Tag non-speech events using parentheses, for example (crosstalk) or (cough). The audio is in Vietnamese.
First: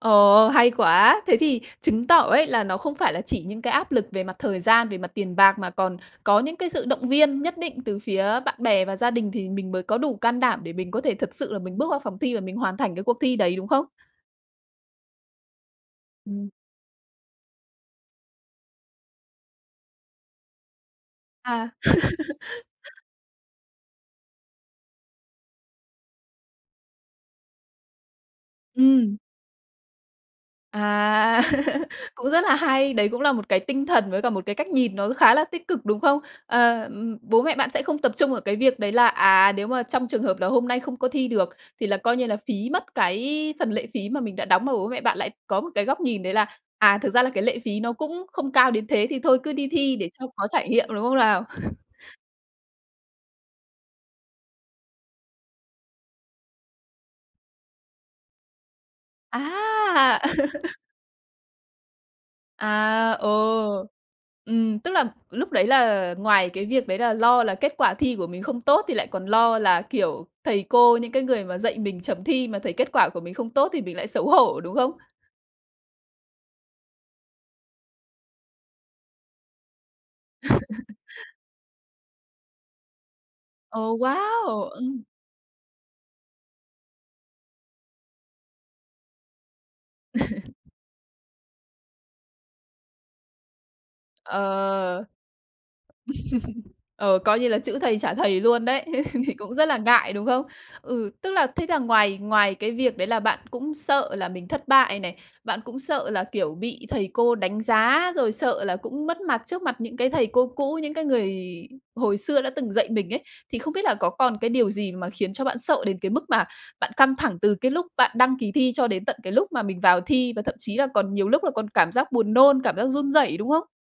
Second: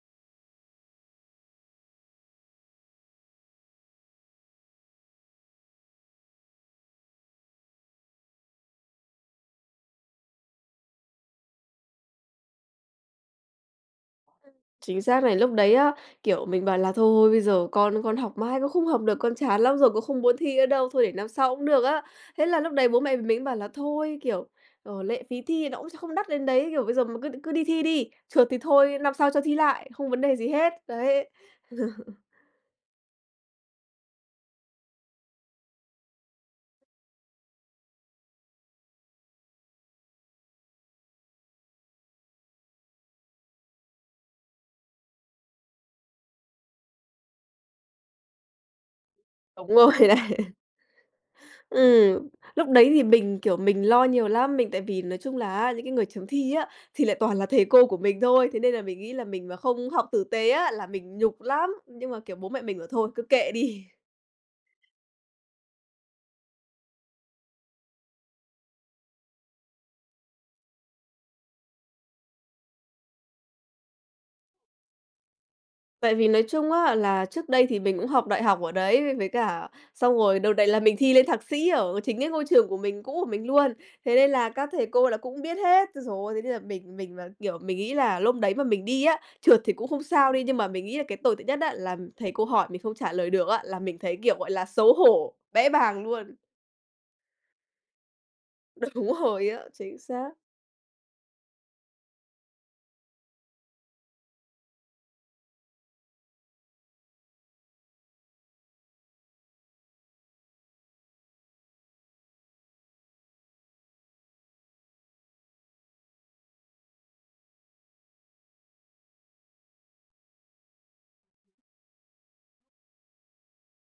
Ồ, hay quá, thế thì chứng tỏ ấy, là nó không phải là chỉ những cái áp lực về mặt thời gian, về mặt tiền bạc mà còn có những cái sự động viên nhất định từ phía bạn bè và gia đình thì mình mới có đủ can đảm để mình có thể thật sự là mình bước vào phòng thi và mình hoàn thành cái cuộc thi đấy, đúng không? Ừm, chính xác này, lúc đấy á, kiểu, Ừm. mình bảo là thôi, thôi, bây giờ con con học mãi cũng không học được, con chán lắm rồi cũng không muốn thi nữa đâu, thôi để năm sau cũng À. được á. Thế là lúc đấy bố (laughs) mẹ mình mới bảo là thôi, kiểu, ờ, lệ phí thi nó cũng không đắt đến đấy, kiểu bây giờ mà cứ cứ đi thi đi, trượt thì thôi, năm Ừm. sau cho thi lại, không vấn đề gì hết, đấy. À, (laughs) (chuckles) cũng rất nà hay, đấy cũng là một cái tinh thần với cả một cái cách nhìn nó khá là tích cực, đúng không? Ờ, ừm, bố mẹ bạn sẽ không tập trung ở cái việc đấy là, à, nếu mà trong trường hợp là hôm nay không có thi được thì là coi như là phí mất cái phần lệ phí mà mình đã đóng, mà bố mẹ bạn lại có một cái góc nhìn đấy là, à, thực ra là cái lệ phí nó cũng không cao đến thế thì thôi cứ Đúng đi rồi thi để cho có này. trải nghiệm, đúng không nào? (chuckles) Ừm, lúc đấy thì mình, kiểu, mình lo nhiều lắm, mình tại vì nói chung là á, những cái người chấm thi á, thì lại toàn là thầy cô của mình thôi, thế nên là mình nghĩ là mình mà không học À! tử tế á, (laughs) là mình nhục lắm, nhưng mà kiểu bố mẹ mình bảo thôi, À, cứ kệ ồ, đi. ừm, tức là lúc đấy là ngoài cái việc đấy là lo là kết quả thi của mình không tốt thì lại còn lo là, kiểu, thầy cô, những cái người mà dạy mình chấm thi mà thấy kết quả của mình không tốt thì mình lại xấu hổ, đúng không? Tại vì nói chung á, là trước đây thì mình cũng học đại học ở đấy v với cả xong rồi đợt này là mình (laughs) thi lên thạc sĩ ở chính cái ngôi trường của mình cũ của mình luôn. Ồ, Thế nên là wow! các thầy Ừm. cô là cũng biết hết, ôi giời ơi, thế nên là mình mình mà, kiểu, mình nghĩ là lúc đấy mà mình đi á, trượt thì cũng không sao đi, nhưng mà (laughs) mình nghĩ là cái tồi tệ nhất á, là thầy cô hỏi mình không trả lời được á, là mình thấy kiểu, gọi là, xấu Ờ. (chuckles) hổ, bẽ bàng luôn. Ờ, coi như là chữ thầy trả thầy luôn đấy, Đúng (chuckles) rồi cũng á, rất là chính ngại, đúng xác. không? Ừ, tức là thế là ngoài ngoài cái việc đấy là bạn cũng sợ là mình thất bại này, bạn cũng sợ là, kiểu, bị thầy cô đánh giá rồi sợ là cũng mất mặt trước mặt những cái thầy cô cũ, những cái người hồi xưa đã từng dạy mình ấy, thì không biết là có còn cái điều gì mà khiến cho bạn sợ đến cái mức mà bạn căng thẳng từ cái lúc bạn đăng ký thi cho đến tận cái lúc mà mình vào thi và thậm chí là còn nhiều lúc là còn cảm giác buồn nôn, cảm giác run rẩy, đúng không?